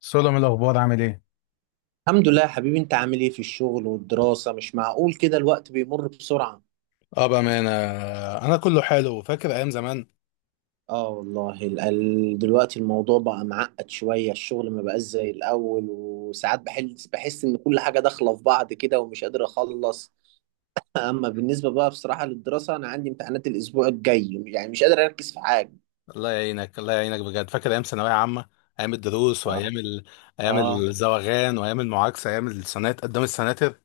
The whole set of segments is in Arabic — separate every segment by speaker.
Speaker 1: سولو الاخبار عامل ايه؟
Speaker 2: الحمد لله يا حبيبي، انت عامل ايه في الشغل والدراسة؟ مش معقول كده الوقت بيمر بسرعة.
Speaker 1: اه، بأمانة. أنا كله حلو، فاكر أيام زمان.
Speaker 2: اه والله، دلوقتي الموضوع بقى معقد شوية، الشغل ما بقاش زي الأول وساعات بحس ان كل حاجة داخلة في بعض كده ومش قادر اخلص. اما بالنسبة بقى بصراحة للدراسة، انا عندي امتحانات الاسبوع الجاي، يعني مش قادر اركز في حاجة.
Speaker 1: الله يعينك بجد، فاكر أيام ثانوية عامة، أيام الدروس
Speaker 2: اه.
Speaker 1: وأيام أيام
Speaker 2: اه،
Speaker 1: الزواغان وأيام المعاكسة، أيام السنات قدام السناتر.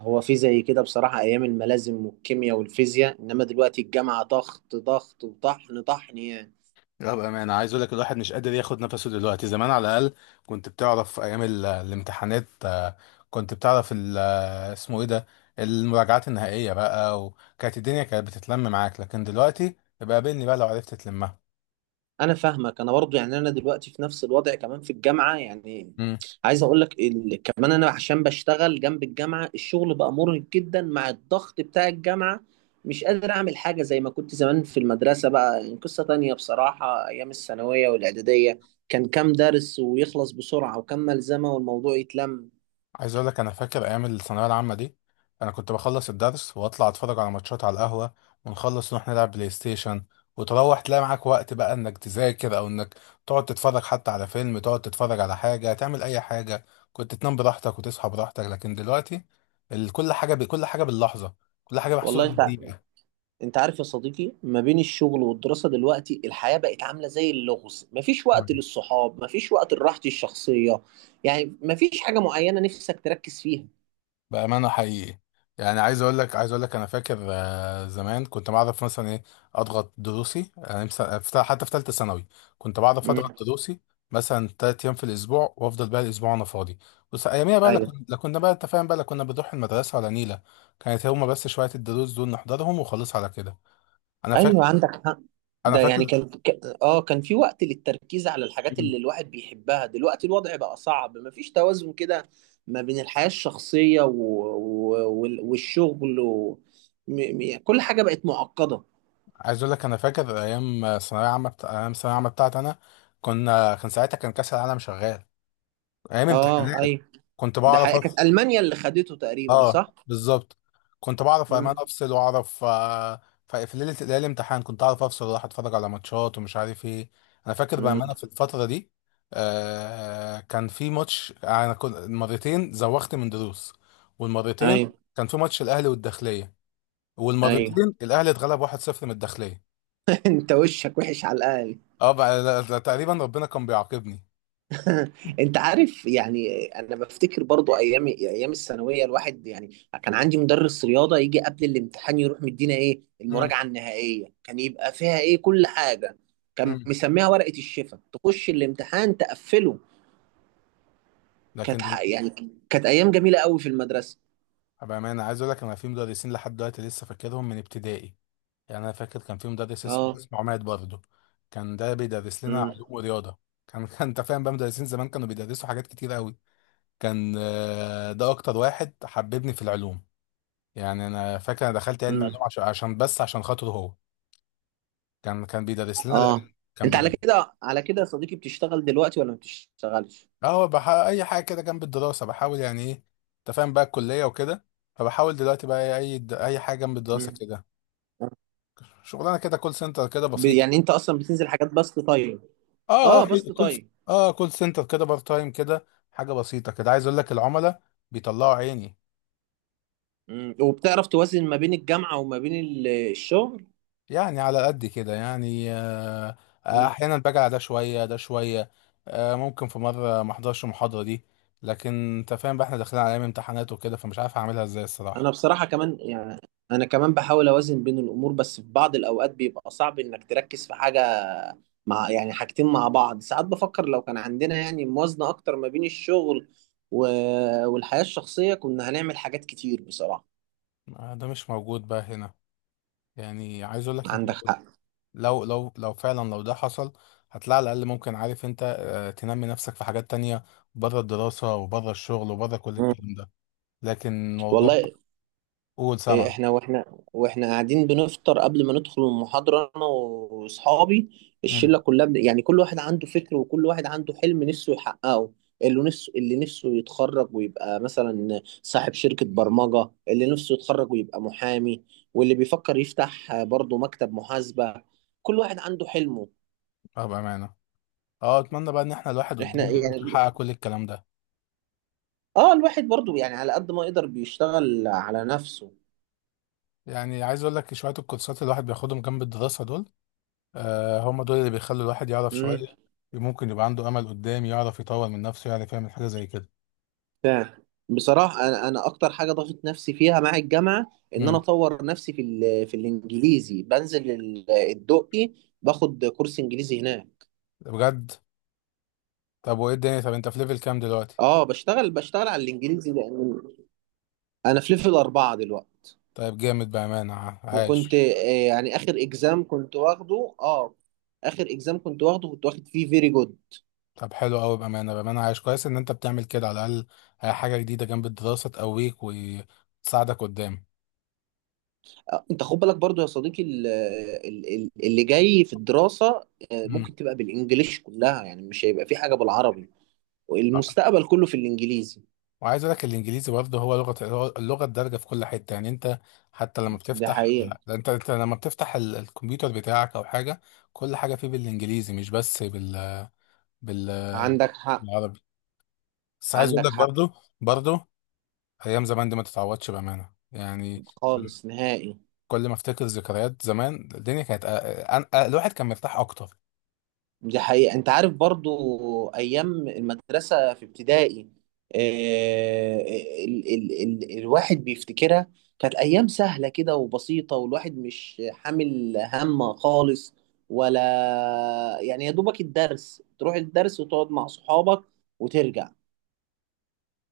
Speaker 2: هو في زي كده بصراحة ايام الملازم والكيمياء والفيزياء، انما دلوقتي الجامعة ضغط ضغط وطحن طحن يعني.
Speaker 1: لا بأمانة، عايز أقول لك الواحد مش قادر ياخد نفسه دلوقتي. زمان على الأقل كنت بتعرف أيام الامتحانات، كنت بتعرف ال... آه، اسمه إيه ده، المراجعات النهائية بقى، وكانت الدنيا كانت بتتلم معاك، لكن دلوقتي يبقى قابلني بقى لو عرفت تلمها.
Speaker 2: انا فاهمك، انا برضو يعني انا دلوقتي في نفس الوضع كمان في الجامعه يعني. عايز اقول لك كمان انا عشان بشتغل جنب الجامعه، الشغل بقى مرهق جدا مع الضغط بتاع الجامعه. مش قادر اعمل حاجه زي ما كنت زمان في المدرسه، بقى يعني قصه تانية بصراحه. ايام الثانويه والاعداديه كان كام درس ويخلص بسرعه وكام ملزمه والموضوع يتلم.
Speaker 1: عايز اقول لك انا فاكر ايام الثانويه العامه دي. انا كنت بخلص الدرس واطلع اتفرج على ماتشات على القهوه، ونخلص نروح نلعب بلاي ستيشن، وتروح تلاقي معاك وقت بقى انك تذاكر، او انك تقعد تتفرج حتى على فيلم، تقعد تتفرج على حاجه، تعمل اي حاجه. كنت تنام براحتك وتصحى براحتك، لكن دلوقتي كل حاجه كل حاجه باللحظه، كل حاجه
Speaker 2: والله
Speaker 1: محسوبه
Speaker 2: انت،
Speaker 1: بالدقيقه.
Speaker 2: انت عارف يا صديقي، ما بين الشغل والدراسة دلوقتي الحياة بقت عاملة زي اللغز، مفيش وقت
Speaker 1: تمام.
Speaker 2: للصحاب، مفيش وقت لراحتي الشخصية. يعني مفيش حاجة معينة نفسك تركز فيها.
Speaker 1: بأمانة حقيقي، يعني عايز اقول لك انا فاكر، زمان كنت بعرف مثلا ايه، اضغط دروسي، يعني مثلا حتى في ثالثه ثانوي كنت بعرف اضغط
Speaker 2: امم.
Speaker 1: دروسي، مثلا ثلاث ايام في الاسبوع، وافضل بقى الاسبوع انا فاضي. بس اياميها بقى
Speaker 2: ايوه.
Speaker 1: لا كنا بقى انت فاهم بقى، لا كنا بنروح المدرسه ولا نيله، كانت هما بس شويه الدروس دول نحضرهم وخلاص على كده. انا فاكر
Speaker 2: ايوه عندك حق.
Speaker 1: انا
Speaker 2: ده يعني
Speaker 1: فاكر
Speaker 2: كان كان في وقت للتركيز على الحاجات
Speaker 1: مم.
Speaker 2: اللي الواحد بيحبها، دلوقتي الوضع بقى صعب، مفيش توازن كده. ما بين الحياة الشخصية و والشغل و... م... كل حاجة بقت معقدة.
Speaker 1: عايز اقول لك انا فاكر ايام ثانويه عامه بتاعتي انا، كنا كان ساعتها كان كاس العالم شغال، ايام
Speaker 2: اه
Speaker 1: امتحانات.
Speaker 2: ايوه.
Speaker 1: كنت
Speaker 2: ده
Speaker 1: بعرف،
Speaker 2: حقيقة كانت ألمانيا اللي خدته تقريبا،
Speaker 1: اه
Speaker 2: صح؟
Speaker 1: بالظبط، كنت بعرف امان
Speaker 2: مم.
Speaker 1: افصل واعرف، في ليله ليله الامتحان كنت اعرف افصل واروح اتفرج على ماتشات ومش عارف ايه. انا فاكر
Speaker 2: مم.
Speaker 1: بامانه في الفتره دي آه، كان في ماتش، انا كنت مرتين زوغت من دروس، والمرتين
Speaker 2: ايوه.
Speaker 1: كان في ماتش الاهلي والداخليه،
Speaker 2: ايوه.
Speaker 1: والمرتين الاهلي اتغلب 1-0 من الداخليه.
Speaker 2: انت وشك وحش على الاقل.
Speaker 1: اه بقى، تقريبا ربنا كان بيعاقبني.
Speaker 2: انت عارف يعني، انا بفتكر برضو ايام الثانويه، الواحد يعني كان عندي مدرس رياضه يجي قبل الامتحان يروح مدينا ايه
Speaker 1: امم.
Speaker 2: المراجعه النهائيه، كان يبقى فيها ايه كل حاجه. كان
Speaker 1: امم.
Speaker 2: مسميها ورقه الشفا، تخش الامتحان تقفله.
Speaker 1: لكن
Speaker 2: كانت ح- يعني كانت ايام جميله قوي في المدرسه.
Speaker 1: بامانه عايز اقول لك، انا في مدرسين لحد دلوقتي لسه فاكرهم من ابتدائي، يعني انا فاكر كان في مدرس اسمه
Speaker 2: اه.
Speaker 1: اسمه عماد برضه، كان ده بيدرس لنا
Speaker 2: امم.
Speaker 1: علوم ورياضه. كان كان انت فاهم بقى، مدرسين زمان كانوا بيدرسوا حاجات كتير قوي. كان، ده اكتر واحد حببني في العلوم، يعني انا فاكر انا دخلت علم
Speaker 2: امم.
Speaker 1: علوم عشان عشان بس عشان خاطره هو. كان بيدرس لنا العلوم،
Speaker 2: اه،
Speaker 1: كان
Speaker 2: انت على
Speaker 1: بيدرس.
Speaker 2: كده، على كده يا صديقي بتشتغل دلوقتي ولا ما بتشتغلش؟
Speaker 1: اه هو اي حاجه كده جنب الدراسه بحاول يعني ايه، انت فاهم بقى الكليه وكده، فبحاول دلوقتي بقى اي اي حاجه جنب الدراسه
Speaker 2: امم.
Speaker 1: كده، شغلانه كده كول سنتر كده بسيط.
Speaker 2: يعني انت اصلا بتنزل حاجات بسط طيب؟
Speaker 1: اه اه
Speaker 2: اه، بسط طيب.
Speaker 1: اه كول سنتر كده، بار تايم كده، حاجه بسيطه كده. عايز اقول لك العملاء بيطلعوا عيني
Speaker 2: مم. وبتعرف توازن ما بين الجامعة وما بين الشغل؟
Speaker 1: يعني، على قد كده يعني آه. آه،
Speaker 2: مم.
Speaker 1: احيانا باجي على ده شويه ده شويه، آه ممكن في مره ما احضرش المحاضره دي، لكن انت فاهم بقى احنا داخلين على ايام امتحانات وكده، فمش عارف اعملها ازاي
Speaker 2: انا
Speaker 1: الصراحه.
Speaker 2: بصراحة كمان يعني، انا كمان بحاول اوازن بين الامور، بس في بعض الاوقات بيبقى صعب انك تركز في حاجة، مع يعني حاجتين مع بعض. ساعات بفكر لو كان عندنا يعني موازنة اكتر ما بين الشغل و... والحياة الشخصية، كنا هنعمل حاجات كتير بصراحة.
Speaker 1: آه ده مش موجود بقى هنا، يعني عايز اقول لك انت،
Speaker 2: عندك حق.
Speaker 1: لو لو لو فعلا لو ده حصل هتلاقي على الاقل، ممكن عارف انت تنمي نفسك في حاجات تانية، بره الدراسه وبره الشغل وبره كل
Speaker 2: مم.
Speaker 1: الكلام ده، لكن موضوع.
Speaker 2: والله.
Speaker 1: قول،
Speaker 2: إيه،
Speaker 1: سمع.
Speaker 2: احنا واحنا واحنا قاعدين بنفطر قبل ما ندخل المحاضرة انا واصحابي،
Speaker 1: امم.
Speaker 2: الشلة كلها يعني كل واحد عنده فكر وكل واحد عنده حلم نفسه يحققه. اللي نفسه يتخرج ويبقى مثلا صاحب شركة برمجة، اللي نفسه يتخرج ويبقى محامي، واللي بيفكر يفتح برضه مكتب محاسبة. كل واحد عنده حلمه.
Speaker 1: اه بامانه، اه اتمنى بقى ان احنا الواحد
Speaker 2: احنا
Speaker 1: قدام يعرف
Speaker 2: يعني،
Speaker 1: يحقق كل الكلام ده.
Speaker 2: اه الواحد برضه يعني على قد ما يقدر بيشتغل على نفسه.
Speaker 1: يعني عايز اقول لك شويه الكورسات اللي الواحد بياخدهم جنب الدراسه دول، آه هم دول اللي بيخلوا الواحد يعرف شويه، ممكن يبقى عنده امل قدام يعرف يطور من نفسه، يعرف يعمل حاجه زي كده.
Speaker 2: فعلا. بصراحة أنا أكتر حاجة ضغط نفسي فيها مع الجامعة، إن أنا
Speaker 1: امم.
Speaker 2: أطور نفسي في الإنجليزي. بنزل الدقي باخد كورس إنجليزي هناك.
Speaker 1: بجد؟ طب وايه الدنيا، طب انت في ليفل كام دلوقتي؟
Speaker 2: أه، بشتغل على الإنجليزي، لأن أنا في ليفل أربعة دلوقتي.
Speaker 1: طيب جامد بامانه،
Speaker 2: وكنت
Speaker 1: عايش.
Speaker 2: يعني آخر إكزام كنت واخده، أه آخر إكزام كنت واخده كنت واخد فيه فيري جود.
Speaker 1: طب حلو قوي بامانه، بامانه عايش كويس ان انت بتعمل كده، على الاقل حاجه جديده جنب الدراسه تقويك وتساعدك قدام.
Speaker 2: أنت خد بالك برضو يا صديقي اللي جاي في الدراسة
Speaker 1: امم.
Speaker 2: ممكن تبقى بالإنجليش كلها، يعني مش هيبقى في حاجة بالعربي. المستقبل كله في الانجليزي.
Speaker 1: وعايز اقول لك الانجليزي برضه هو لغه، اللغه الدارجه في كل حته، يعني انت حتى لما
Speaker 2: ده
Speaker 1: بتفتح،
Speaker 2: حقيقة.
Speaker 1: انت انت لما بتفتح الكمبيوتر بتاعك او حاجه، كل حاجه فيه بالانجليزي، مش بس بال
Speaker 2: عندك حق.
Speaker 1: بالعربي. بس عايز اقول
Speaker 2: عندك
Speaker 1: لك
Speaker 2: حق.
Speaker 1: برضه، برضه ايام زمان دي ما تتعوضش بامانه يعني،
Speaker 2: خالص نهائي.
Speaker 1: كل ما افتكر ذكريات زمان، الدنيا كانت الواحد كان مرتاح اكتر.
Speaker 2: دي حقيقة، انت عارف برضو ايام المدرسة في ابتدائي، آه، ال الواحد بيفتكرها، كانت ايام سهلة كده وبسيطة والواحد مش حامل هم خالص، ولا يعني يا دوبك الدرس، تروح الدرس وتقعد مع صحابك وترجع.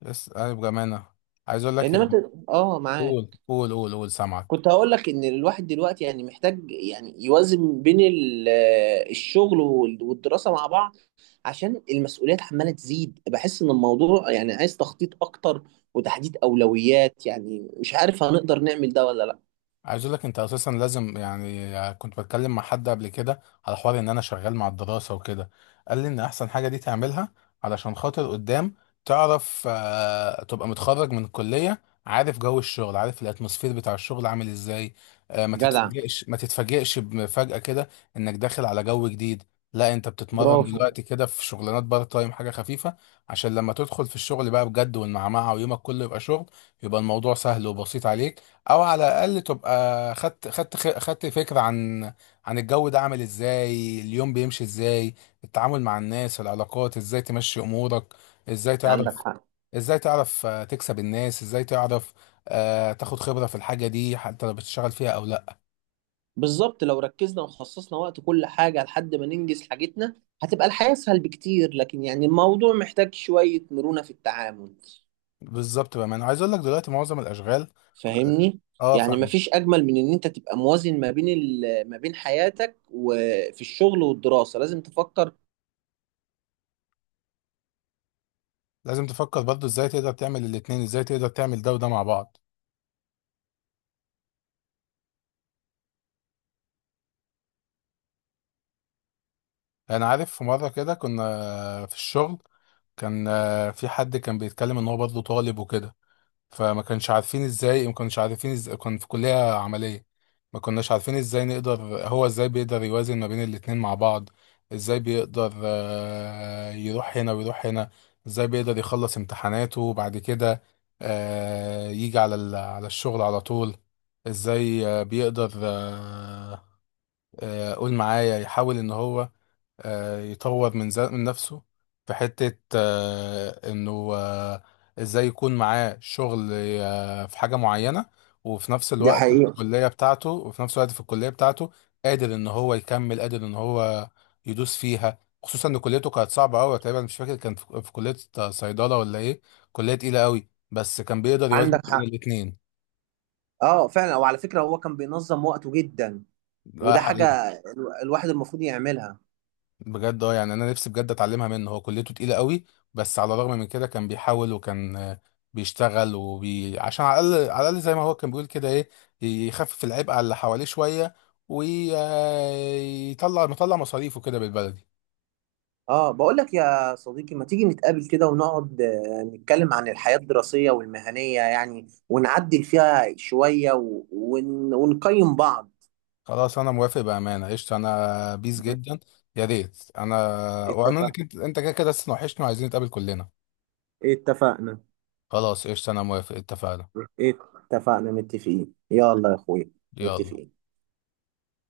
Speaker 1: بس انا بامانه عايز اقول لك
Speaker 2: انما انت.
Speaker 1: يعني،
Speaker 2: اه معاك.
Speaker 1: قول قول قول قول سامعك.
Speaker 2: كنت هقول لك ان الواحد دلوقتي يعني محتاج يعني يوازن بين الشغل والدراسة مع بعض، عشان المسؤوليات عمالة تزيد. بحس ان الموضوع يعني عايز تخطيط اكتر وتحديد اولويات، يعني مش عارف هنقدر نعمل ده ولا لا.
Speaker 1: عايز اقول لك انت اساسا لازم، يعني كنت بتكلم مع حد قبل كده على حوار ان انا شغال مع الدراسه وكده، قال لي ان احسن حاجه دي تعملها علشان خاطر قدام تعرف، تبقى متخرج من الكليه عارف جو الشغل، عارف الاتموسفير بتاع الشغل عامل ازاي، ما
Speaker 2: جدع.
Speaker 1: تتفاجئش ما تتفاجئش بمفاجاه كده انك داخل على جو جديد. لا انت بتتمرن
Speaker 2: برافو.
Speaker 1: دلوقتي كده في شغلانات بارت تايم، حاجه خفيفه، عشان لما تدخل في الشغل بقى بجد والمعمعه، ويومك كله يبقى شغل، يبقى الموضوع سهل وبسيط عليك. او على الاقل تبقى خدت فكره عن عن الجو ده عامل ازاي، اليوم بيمشي ازاي، التعامل مع الناس، العلاقات، ازاي تمشي امورك، ازاي
Speaker 2: عندك
Speaker 1: تعرف،
Speaker 2: حق.
Speaker 1: ازاي تعرف تكسب الناس، ازاي تعرف تاخد خبره في الحاجه دي، حتى لو بتشتغل فيها او لا.
Speaker 2: بالظبط، لو ركزنا وخصصنا وقت كل حاجة لحد ما ننجز حاجتنا هتبقى الحياة اسهل بكتير، لكن يعني الموضوع محتاج شوية مرونة في التعامل.
Speaker 1: بالظبط بقى، ما انا عايز اقول لك دلوقتي معظم الاشغال.
Speaker 2: فاهمني؟
Speaker 1: اه
Speaker 2: يعني
Speaker 1: فاهم.
Speaker 2: مفيش اجمل من ان انت تبقى موازن ما بين ما بين حياتك، وفي الشغل والدراسه لازم تفكر.
Speaker 1: لازم تفكر برضو ازاي تقدر تعمل الاتنين، ازاي تقدر تعمل ده وده مع بعض. انا عارف في مره كده كنا في الشغل، كان في حد كان بيتكلم ان هو برضه طالب وكده، فما كانش عارفين ازاي، ما كانش عارفين ازاي، كان في كلية عملية، ما كناش عارفين ازاي نقدر، هو ازاي بيقدر يوازن ما بين الاتنين مع بعض، ازاي بيقدر يروح هنا ويروح هنا، ازاي بيقدر يخلص امتحاناته وبعد كده يجي على على الشغل على طول، ازاي بيقدر قول معايا يحاول ان هو يطور من من نفسه في حتة انه ازاي يكون معاه شغل في حاجة معينة، وفي نفس
Speaker 2: دي
Speaker 1: الوقت في
Speaker 2: حقيقة.
Speaker 1: الكلية بتاعته، قادر ان هو يكمل، قادر ان هو يدوس فيها، خصوصا ان كليته كانت صعبة قوي، تقريبا مش فاكر كان في، في كلية صيدلة ولا ايه، كلية تقيلة قوي، بس كان بيقدر يوازن
Speaker 2: عندك
Speaker 1: بين
Speaker 2: حق.
Speaker 1: الاتنين.
Speaker 2: اه فعلا، وعلى فكره هو كان بينظم وقته جدا، وده حاجه
Speaker 1: حقيقي
Speaker 2: الواحد المفروض يعملها.
Speaker 1: بجد، اه يعني انا نفسي بجد اتعلمها منه، هو كليته تقيله قوي، بس على الرغم من كده كان بيحاول، وكان بيشتغل وبي عشان على الاقل، على الاقل زي ما هو كان بيقول كده ايه، يخفف العبء على اللي حواليه شويه، ويطلع، مطلع مصاريفه كده بالبلدي.
Speaker 2: اه، بقول لك يا صديقي، ما تيجي نتقابل كده ونقعد نتكلم عن الحياه الدراسيه والمهنيه يعني، ونعدل فيها شويه و ونقيم بعض.
Speaker 1: خلاص انا موافق بامانه، قشطه، انا بيس جدا، يا ريت انا، وانا
Speaker 2: اتفق.
Speaker 1: كنت انت كده كده لسه وحشنا وعايزين نتقابل كلنا.
Speaker 2: اتفقنا.
Speaker 1: خلاص قشطه، انا موافق، اتفقنا.
Speaker 2: اتفقنا، متفقين، يلا يا اخويا.
Speaker 1: يلا.
Speaker 2: متفقين.